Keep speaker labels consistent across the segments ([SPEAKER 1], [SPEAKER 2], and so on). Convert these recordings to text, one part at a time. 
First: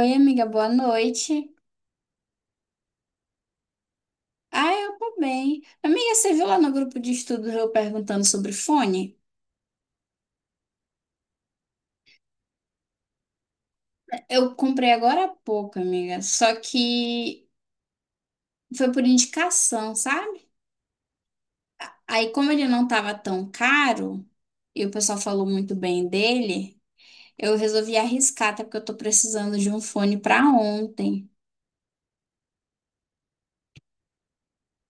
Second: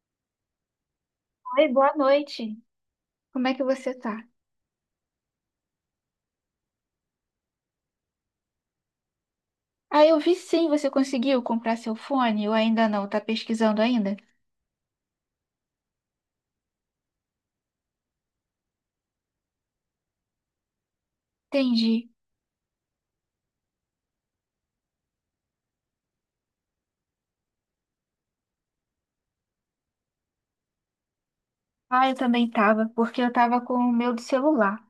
[SPEAKER 1] Oi, amiga, boa noite.
[SPEAKER 2] Oi, boa noite. Como é que você tá?
[SPEAKER 1] Ah, eu tô bem. Amiga, você viu lá no grupo de estudos eu perguntando sobre fone?
[SPEAKER 2] Ah, eu vi sim, você conseguiu comprar seu fone ou ainda não? Tá pesquisando ainda?
[SPEAKER 1] Eu comprei agora há pouco, amiga, só que foi por indicação, sabe?
[SPEAKER 2] Entendi.
[SPEAKER 1] Aí, como ele não tava tão caro e o pessoal falou muito bem dele, eu resolvi arriscar, até porque eu tô precisando de um fone pra ontem.
[SPEAKER 2] Ah, eu também tava, porque eu tava com o meu do celular.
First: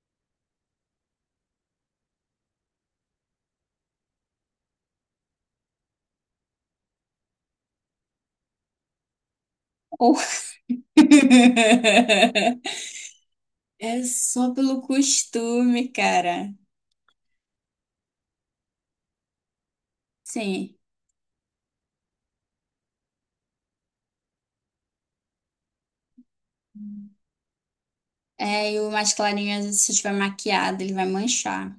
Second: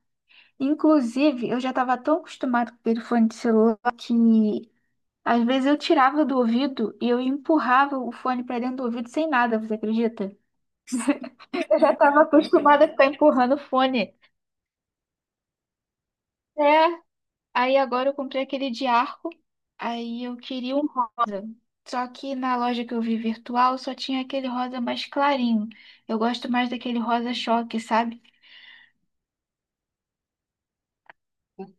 [SPEAKER 2] Inclusive, eu já tava tão acostumada com o fone de celular que às vezes eu tirava do ouvido e eu empurrava o fone pra dentro do ouvido sem nada, você
[SPEAKER 1] Ou-
[SPEAKER 2] acredita? Eu já tava acostumada a ficar empurrando o
[SPEAKER 1] É
[SPEAKER 2] fone.
[SPEAKER 1] só pelo costume, cara.
[SPEAKER 2] É. Aí agora eu comprei aquele de arco, aí eu
[SPEAKER 1] Sim.
[SPEAKER 2] queria um rosa. Só que na loja que eu vi virtual só tinha aquele rosa mais clarinho. Eu gosto mais daquele rosa choque, sabe?
[SPEAKER 1] É, e o mais clarinho, às vezes, se estiver maquiado, ele vai manchar.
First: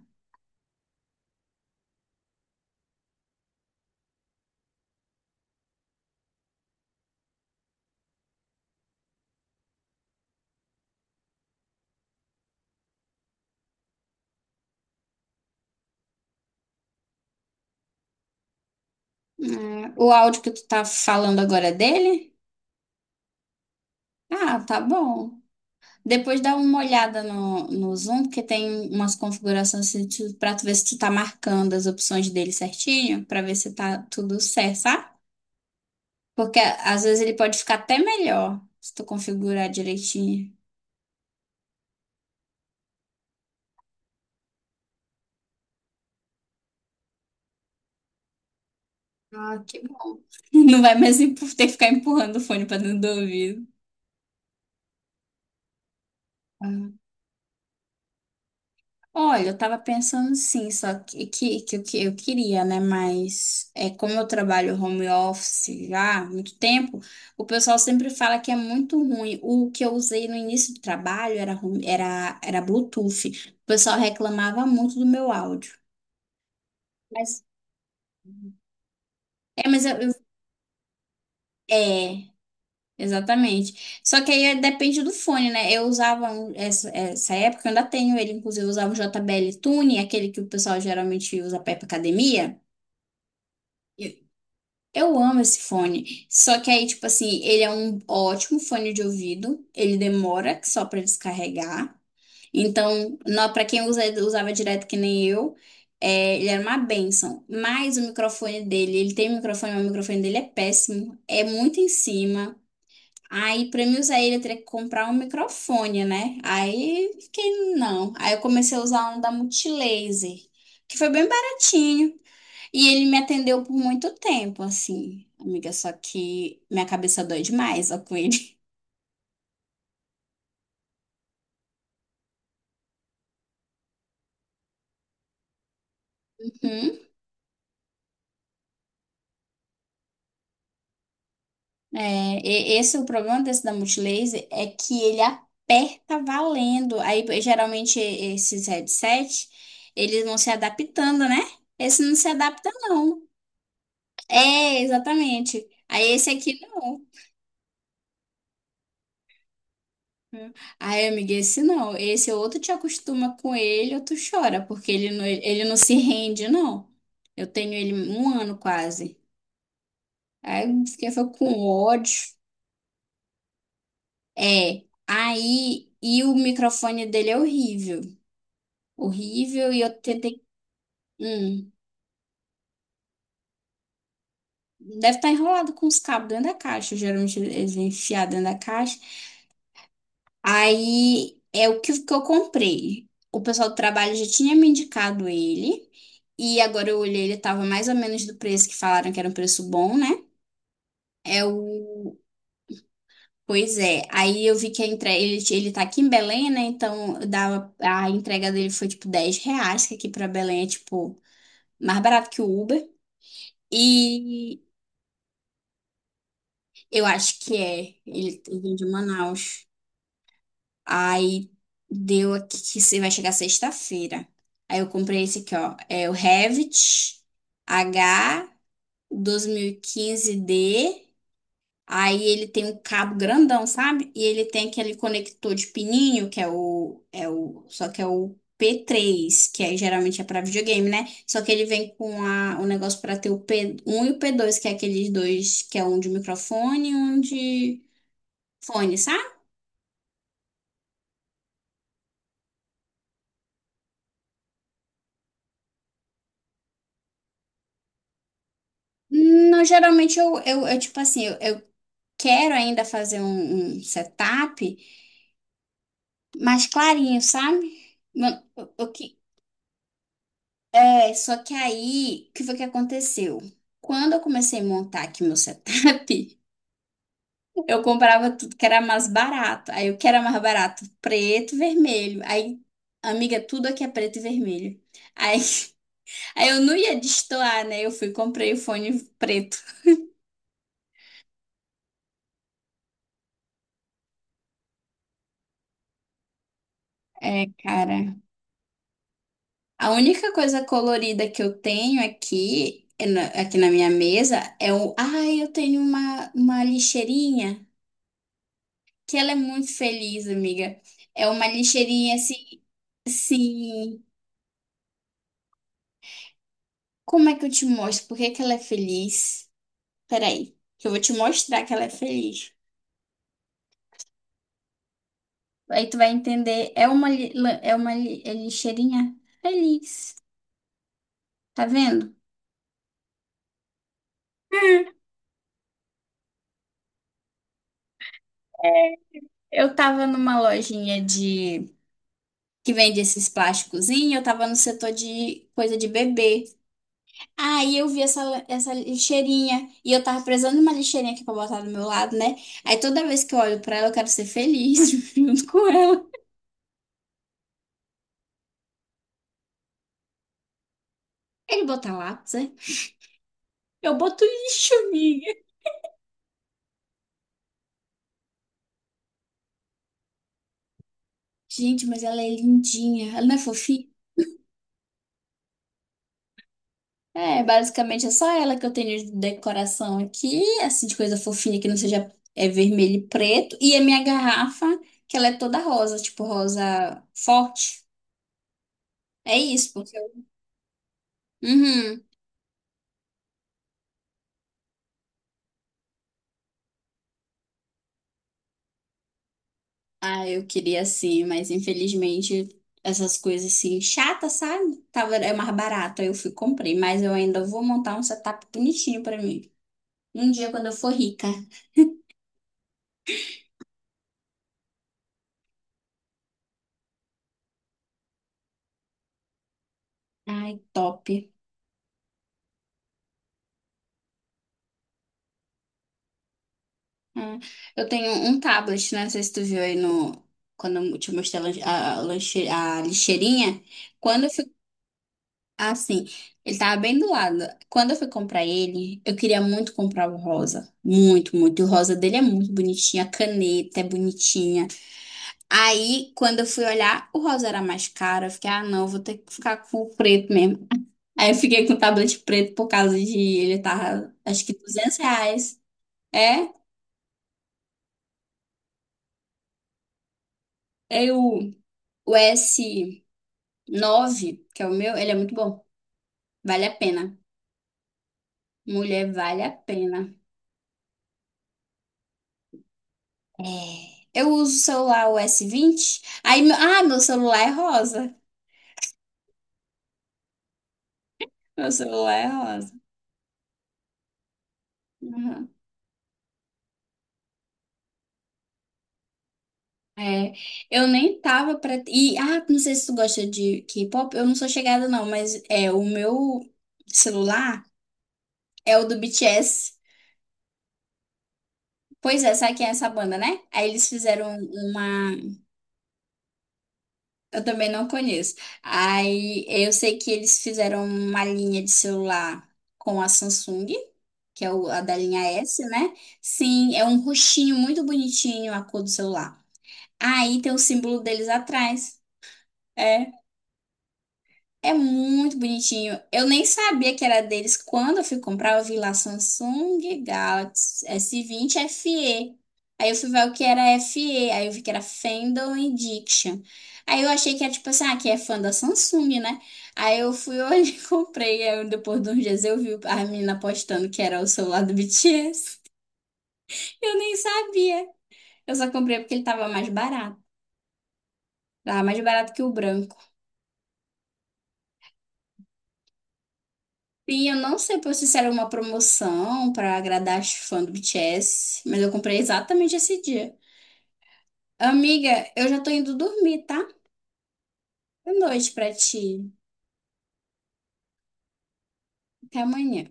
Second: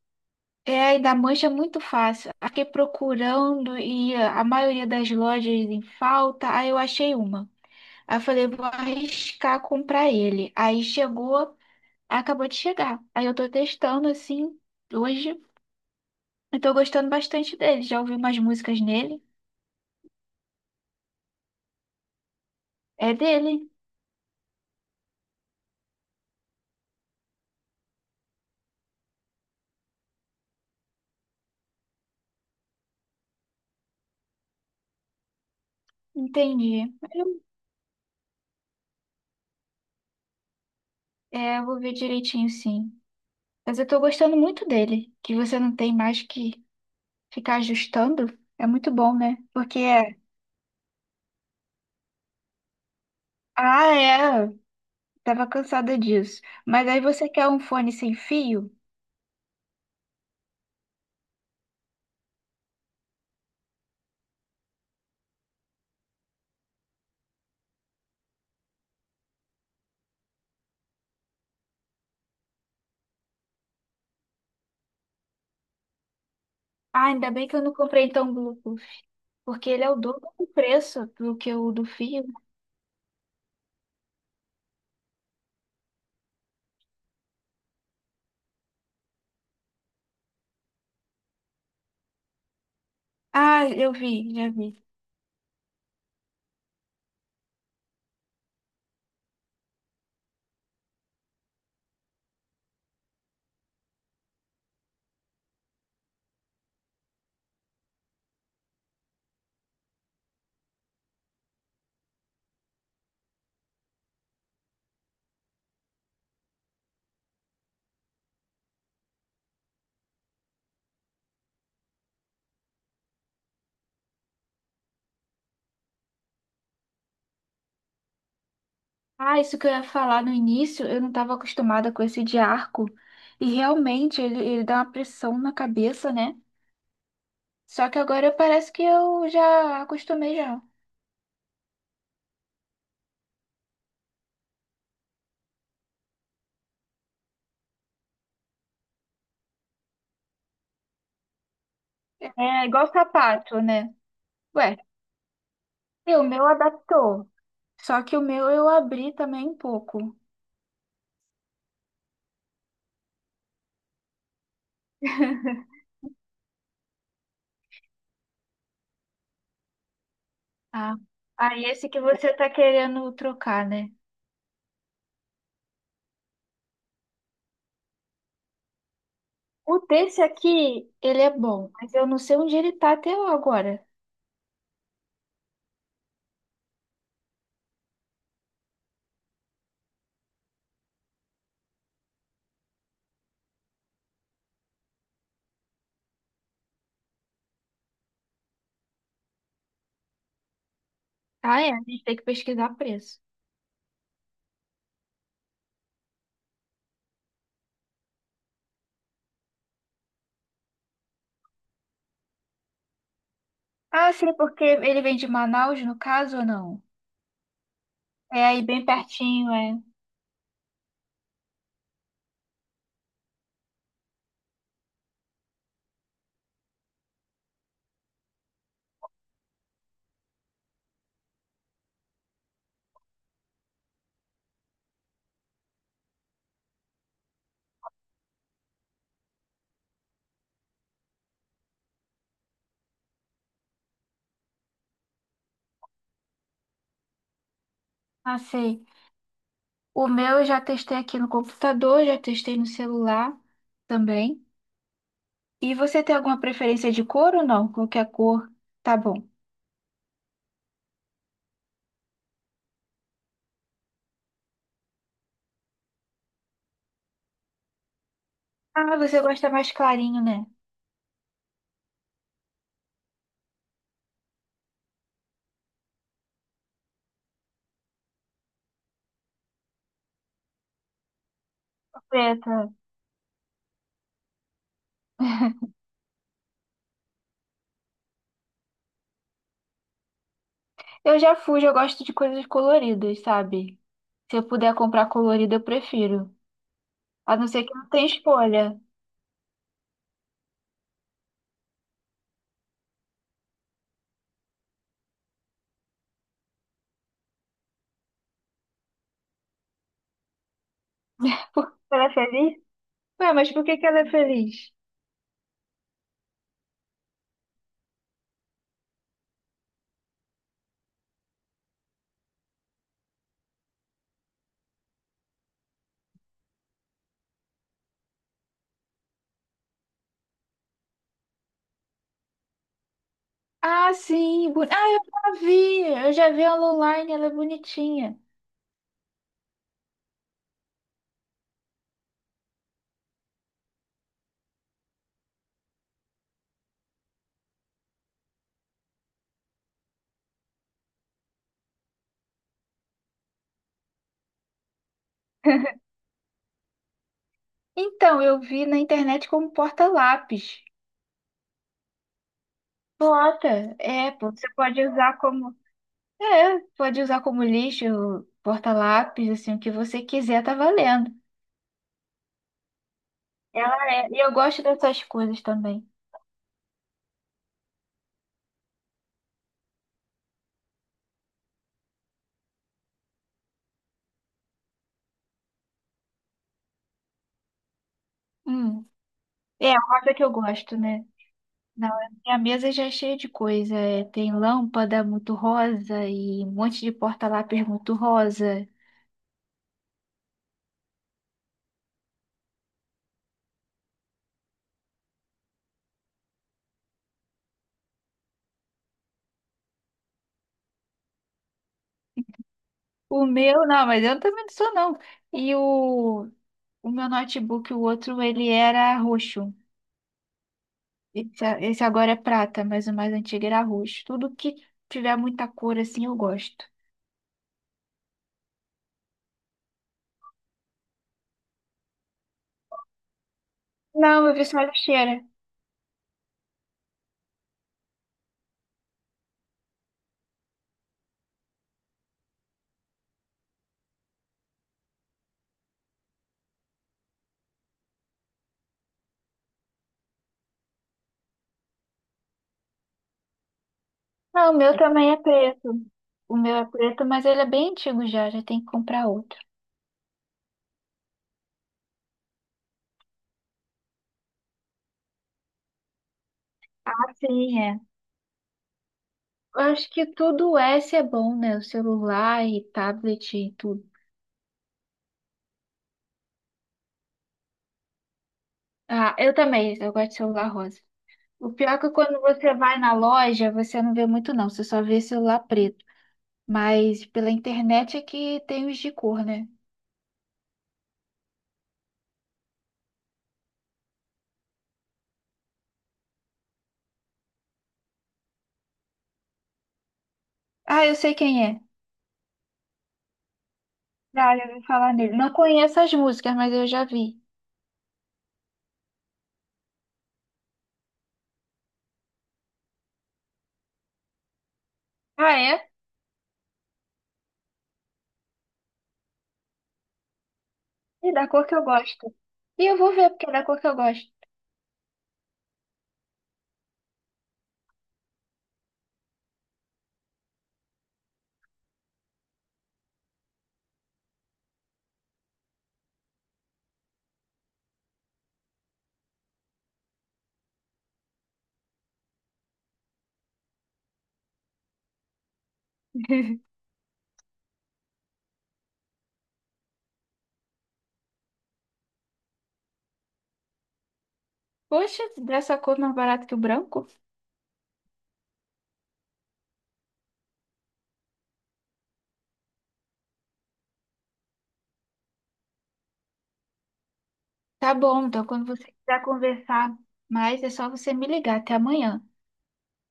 [SPEAKER 2] É, e da mancha é muito fácil. Aí fiquei procurando e a maioria das lojas em falta, aí eu achei uma. Aí eu falei, vou arriscar comprar ele. Aí chegou, acabou de chegar. Aí eu tô testando assim hoje. Eu tô gostando bastante dele. Já ouvi umas músicas nele.
[SPEAKER 1] É, o áudio que tu tá falando agora é dele?
[SPEAKER 2] É dele.
[SPEAKER 1] Ah, tá bom. Depois dá uma olhada no Zoom, porque tem umas configurações assim, pra tu ver se tu tá marcando as opções dele certinho, pra ver se tá tudo certo, sabe? Porque
[SPEAKER 2] Entendi.
[SPEAKER 1] às vezes ele
[SPEAKER 2] eu-
[SPEAKER 1] pode ficar até melhor, se tu configurar direitinho.
[SPEAKER 2] É, eu vou ver direitinho, sim. Mas eu tô gostando muito dele, que você não tem mais que ficar ajustando. É muito bom, né?
[SPEAKER 1] Ah,
[SPEAKER 2] Porque
[SPEAKER 1] que
[SPEAKER 2] é,
[SPEAKER 1] bom. Não vai mais ter que ficar empurrando o fone pra dentro do ouvido.
[SPEAKER 2] ah, é, tava cansada disso. Mas aí você quer um fone sem fio?
[SPEAKER 1] Olha, eu tava pensando sim, só que eu queria, né? Mas é como eu trabalho home office já há muito tempo, o pessoal sempre fala que é muito ruim. O que eu usei no início do trabalho era Bluetooth. O pessoal reclamava muito do meu áudio.
[SPEAKER 2] Ah, ainda
[SPEAKER 1] Mas
[SPEAKER 2] bem que eu não comprei então o Bluetooth,
[SPEAKER 1] é,
[SPEAKER 2] porque ele
[SPEAKER 1] mas
[SPEAKER 2] é o
[SPEAKER 1] eu, eu-
[SPEAKER 2] dobro do preço do que o do
[SPEAKER 1] é,
[SPEAKER 2] fio.
[SPEAKER 1] exatamente. Só que depende do fone, né? Eu usava essa época, eu ainda tenho ele, inclusive, eu usava o JBL Tune, aquele que o pessoal geralmente usa pra ir pra academia.
[SPEAKER 2] Ah, eu vi, já vi.
[SPEAKER 1] Eu amo esse fone. Só que aí, tipo assim, ele é um ótimo fone de ouvido. Ele demora só pra descarregar. Então, pra quem usava direto que nem eu, é, ele era uma bênção. Mas o microfone dele, ele tem um microfone, mas o microfone dele é péssimo. É muito em cima. Aí, pra mim usar ele, eu teria que comprar um microfone, né? Aí, fiquei, não. Aí eu comecei a usar um da Multilaser, que foi bem baratinho. E ele me atendeu por muito tempo, assim, amiga, só que minha cabeça dói demais, ó, com ele.
[SPEAKER 2] Ah, isso que eu ia falar no início, eu não estava acostumada com esse de arco. E realmente ele dá uma pressão na cabeça, né?
[SPEAKER 1] Uhum.
[SPEAKER 2] Só que agora parece que eu já acostumei já.
[SPEAKER 1] Esse é o problema desse da Multilaser, é que ele aperta valendo. Aí, geralmente, esses headset, eles vão se adaptando, né? Esse não se
[SPEAKER 2] É
[SPEAKER 1] adapta,
[SPEAKER 2] igual
[SPEAKER 1] não.
[SPEAKER 2] sapato, né? Ué,
[SPEAKER 1] É, exatamente. Aí,
[SPEAKER 2] e o
[SPEAKER 1] esse
[SPEAKER 2] meu
[SPEAKER 1] aqui, não.
[SPEAKER 2] adaptou. Só que o meu eu abri também um pouco.
[SPEAKER 1] Aí, amiga, esse não. Esse ou tu te acostuma com ele ou tu chora, porque ele não se rende, não. Eu tenho ele um ano quase. Aí
[SPEAKER 2] Ah,
[SPEAKER 1] esqueceu com
[SPEAKER 2] aí esse que
[SPEAKER 1] ódio.
[SPEAKER 2] você tá querendo trocar, né?
[SPEAKER 1] É. Aí, e o microfone dele é horrível. Horrível,
[SPEAKER 2] O
[SPEAKER 1] e eu
[SPEAKER 2] desse
[SPEAKER 1] tentei.
[SPEAKER 2] aqui, ele é bom,
[SPEAKER 1] Hum,
[SPEAKER 2] mas eu não sei onde ele tá até agora.
[SPEAKER 1] deve estar enrolado com os cabos dentro da caixa. Geralmente eles vêm enfiados dentro da caixa. Aí é o que eu comprei. O pessoal do trabalho já tinha me indicado ele. E agora eu olhei, ele tava mais ou menos do preço que falaram que era um preço bom, né? É
[SPEAKER 2] Ah, é? A gente tem
[SPEAKER 1] o
[SPEAKER 2] que pesquisar preço.
[SPEAKER 1] Pois é, aí eu vi que a entrega, ele tá aqui em Belém, né? Então dava, a entrega dele foi tipo R$ 10, que aqui pra Belém é tipo mais barato que o Uber.
[SPEAKER 2] Ah, sim,
[SPEAKER 1] E
[SPEAKER 2] porque ele vem de Manaus, no caso, ou não?
[SPEAKER 1] eu acho que é, ele
[SPEAKER 2] É aí
[SPEAKER 1] vem de
[SPEAKER 2] bem pertinho,
[SPEAKER 1] Manaus.
[SPEAKER 2] é.
[SPEAKER 1] Aí deu aqui que se vai chegar sexta-feira. Aí eu comprei esse aqui, ó. É o Revit H 2015 d. Aí ele tem um cabo grandão, sabe? E ele tem aquele conector de pininho, que é o, é o, só que é o p três que aí geralmente é para videogame, né? Só que ele vem com a, o negócio para ter o p um e o p dois que é aqueles dois, que é um de microfone e um de
[SPEAKER 2] Ah, sei.
[SPEAKER 1] fone, sabe?
[SPEAKER 2] O meu eu já testei aqui no computador, já testei no celular também. E você tem alguma preferência de cor ou não? Qualquer cor, tá bom.
[SPEAKER 1] Não, geralmente eu, tipo assim, eu quero ainda fazer um setup mais clarinho, sabe? Mano, eu, eu,
[SPEAKER 2] Ah, você gosta mais clarinho, né?
[SPEAKER 1] É, só que aí, o que foi que aconteceu? Quando eu comecei a montar aqui meu setup, eu comprava tudo que era mais barato. Aí o que era mais barato? Preto, vermelho. Aí,
[SPEAKER 2] Preta.
[SPEAKER 1] amiga, tudo aqui é preto e vermelho. Aí, aí eu não ia destoar, né? Eu fui e comprei o fone preto.
[SPEAKER 2] Eu já fujo, eu gosto de coisas coloridas, sabe? Se eu puder comprar colorida, eu prefiro. A
[SPEAKER 1] É,
[SPEAKER 2] não ser que não tenha
[SPEAKER 1] cara.
[SPEAKER 2] escolha.
[SPEAKER 1] A única coisa colorida que eu tenho aqui, é aqui na minha mesa, é o. Ai, eu tenho uma lixeirinha. Que ela é muito feliz, amiga. É uma
[SPEAKER 2] Por que ela é
[SPEAKER 1] lixeirinha
[SPEAKER 2] feliz?
[SPEAKER 1] assim,
[SPEAKER 2] Ué, mas por que que ela
[SPEAKER 1] assim.
[SPEAKER 2] é feliz?
[SPEAKER 1] Como é que eu te mostro? Por que que ela é feliz? Peraí, que eu vou te mostrar que ela é feliz. Aí tu vai entender. É uma lixeirinha feliz. Tá vendo?
[SPEAKER 2] Ah, sim. Ah, eu já vi. Eu já vi ela online, ela é bonitinha.
[SPEAKER 1] Eu tava numa lojinha de que vende esses plásticozinhos, eu tava no setor de coisa de bebê. Aí eu vi essa lixeirinha e eu tava precisando de uma lixeirinha aqui pra botar do meu lado, né? Aí toda vez que eu olho pra ela, eu quero ser feliz junto com ela.
[SPEAKER 2] Então, eu vi na internet como porta-lápis.
[SPEAKER 1] Ele bota lápis, né?
[SPEAKER 2] Bota.
[SPEAKER 1] Eu
[SPEAKER 2] É,
[SPEAKER 1] boto
[SPEAKER 2] pô, você
[SPEAKER 1] lixo,
[SPEAKER 2] pode usar
[SPEAKER 1] minha.
[SPEAKER 2] como É, pode usar como lixo, porta-lápis, assim, o que você quiser, tá valendo.
[SPEAKER 1] Gente, mas ela é lindinha. Ela não é fofinha?
[SPEAKER 2] Ela é, e eu gosto dessas coisas também.
[SPEAKER 1] É, basicamente é só ela que eu tenho de decoração aqui, assim, de coisa fofinha que não seja é vermelho e preto. E a minha garrafa, que ela é toda rosa, tipo rosa forte.
[SPEAKER 2] Hum.
[SPEAKER 1] É
[SPEAKER 2] É,
[SPEAKER 1] isso,
[SPEAKER 2] a
[SPEAKER 1] porque
[SPEAKER 2] rosa que
[SPEAKER 1] eu.
[SPEAKER 2] eu gosto, né? Não, a
[SPEAKER 1] Uhum.
[SPEAKER 2] minha mesa já é cheia de coisa. É, tem lâmpada muito rosa e um monte de porta-lápis muito rosa.
[SPEAKER 1] Ah, eu queria sim, mas infelizmente essas coisas assim, chatas, sabe? Tava, é mais barato, aí eu fui e comprei, mas eu ainda vou montar um setup bonitinho pra mim. Um dia quando eu for rica.
[SPEAKER 2] O meu, não, mas eu também não sou, não. E o meu notebook, o outro, ele era roxo.
[SPEAKER 1] Ai, top.
[SPEAKER 2] Esse agora é prata, mas o mais antigo era roxo. Tudo que tiver muita cor, assim, eu gosto.
[SPEAKER 1] Ah, eu tenho um tablet, né? Não sei se tu viu aí no. Quando eu te mostrei a, lan- a lanche- a lixeirinha. Quando
[SPEAKER 2] Não,
[SPEAKER 1] eu
[SPEAKER 2] eu
[SPEAKER 1] fui.
[SPEAKER 2] vi só a lixeira.
[SPEAKER 1] Assim, ele tava bem do lado. Quando eu fui comprar ele, eu queria muito comprar o rosa. Muito, muito. E o rosa dele é muito bonitinho. A caneta é bonitinha. Aí, quando eu fui olhar, o rosa era mais caro. Eu fiquei, ah, não, vou ter que ficar com o preto mesmo. Aí eu fiquei com o tablet preto por causa de ele tava, acho
[SPEAKER 2] Ah,
[SPEAKER 1] que
[SPEAKER 2] o meu
[SPEAKER 1] duzentos
[SPEAKER 2] também é
[SPEAKER 1] reais.
[SPEAKER 2] preto. O
[SPEAKER 1] É,
[SPEAKER 2] meu é preto, mas ele é bem antigo já, já tem que comprar outro.
[SPEAKER 1] aí o S9, que é o meu, ele é muito bom. Vale a pena.
[SPEAKER 2] Sim, é.
[SPEAKER 1] Mulher, vale a
[SPEAKER 2] Eu acho
[SPEAKER 1] pena.
[SPEAKER 2] que tudo S é bom, né? O celular e tablet e tudo.
[SPEAKER 1] É. Eu uso o celular o S20. Aí, meu, ah, meu celular é rosa.
[SPEAKER 2] Ah, eu também, eu gosto de celular rosa. O
[SPEAKER 1] Meu
[SPEAKER 2] pior é que
[SPEAKER 1] celular
[SPEAKER 2] quando
[SPEAKER 1] é
[SPEAKER 2] você
[SPEAKER 1] rosa.
[SPEAKER 2] vai na loja, você não vê muito, não. Você só vê celular
[SPEAKER 1] Uhum.
[SPEAKER 2] preto. Mas pela internet é que tem os de cor, né?
[SPEAKER 1] É, eu nem tava pra. E, ah, não sei se tu gosta de K-pop, eu não sou chegada não, mas é, o meu celular é o do BTS.
[SPEAKER 2] Ah, eu sei quem é.
[SPEAKER 1] Pois é, sabe quem é essa banda, né? Aí eles
[SPEAKER 2] Já,
[SPEAKER 1] fizeram
[SPEAKER 2] já ouvi falar
[SPEAKER 1] uma.
[SPEAKER 2] nele. Não conheço as músicas, mas eu já vi.
[SPEAKER 1] Eu também não conheço. Aí eu sei que eles fizeram uma linha de celular com a Samsung, que é a da linha
[SPEAKER 2] Ah,
[SPEAKER 1] S,
[SPEAKER 2] é?
[SPEAKER 1] né? Sim, é um roxinho muito bonitinho a cor do celular. Aí tem o símbolo
[SPEAKER 2] E da
[SPEAKER 1] deles
[SPEAKER 2] cor que eu
[SPEAKER 1] atrás.
[SPEAKER 2] gosto. E eu vou ver
[SPEAKER 1] É.
[SPEAKER 2] porque é da cor que eu gosto.
[SPEAKER 1] É muito bonitinho. Eu nem sabia que era deles. Quando eu fui comprar, eu vi lá Samsung Galaxy S20 FE. Aí eu fui ver o que era FE. Aí eu vi que era Fandom Edition. Aí eu achei que era tipo assim, ah, que é fã da Samsung, né? Aí eu fui hoje e comprei. Aí depois de uns dias eu vi a menina postando que era o celular do BTS. Eu nem sabia. Eu só comprei porque ele tava mais barato. Tava mais barato que o branco.
[SPEAKER 2] Poxa, dessa cor mais barata que o branco?
[SPEAKER 1] Sim, eu não sei se isso era uma promoção para agradar as fãs do BTS, mas eu comprei exatamente esse dia. Amiga, eu já tô indo dormir, tá?
[SPEAKER 2] Tá bom,
[SPEAKER 1] Boa
[SPEAKER 2] então quando
[SPEAKER 1] noite
[SPEAKER 2] você
[SPEAKER 1] pra
[SPEAKER 2] quiser
[SPEAKER 1] ti.
[SPEAKER 2] conversar mais, é só você me ligar. Até amanhã.
[SPEAKER 1] Até amanhã.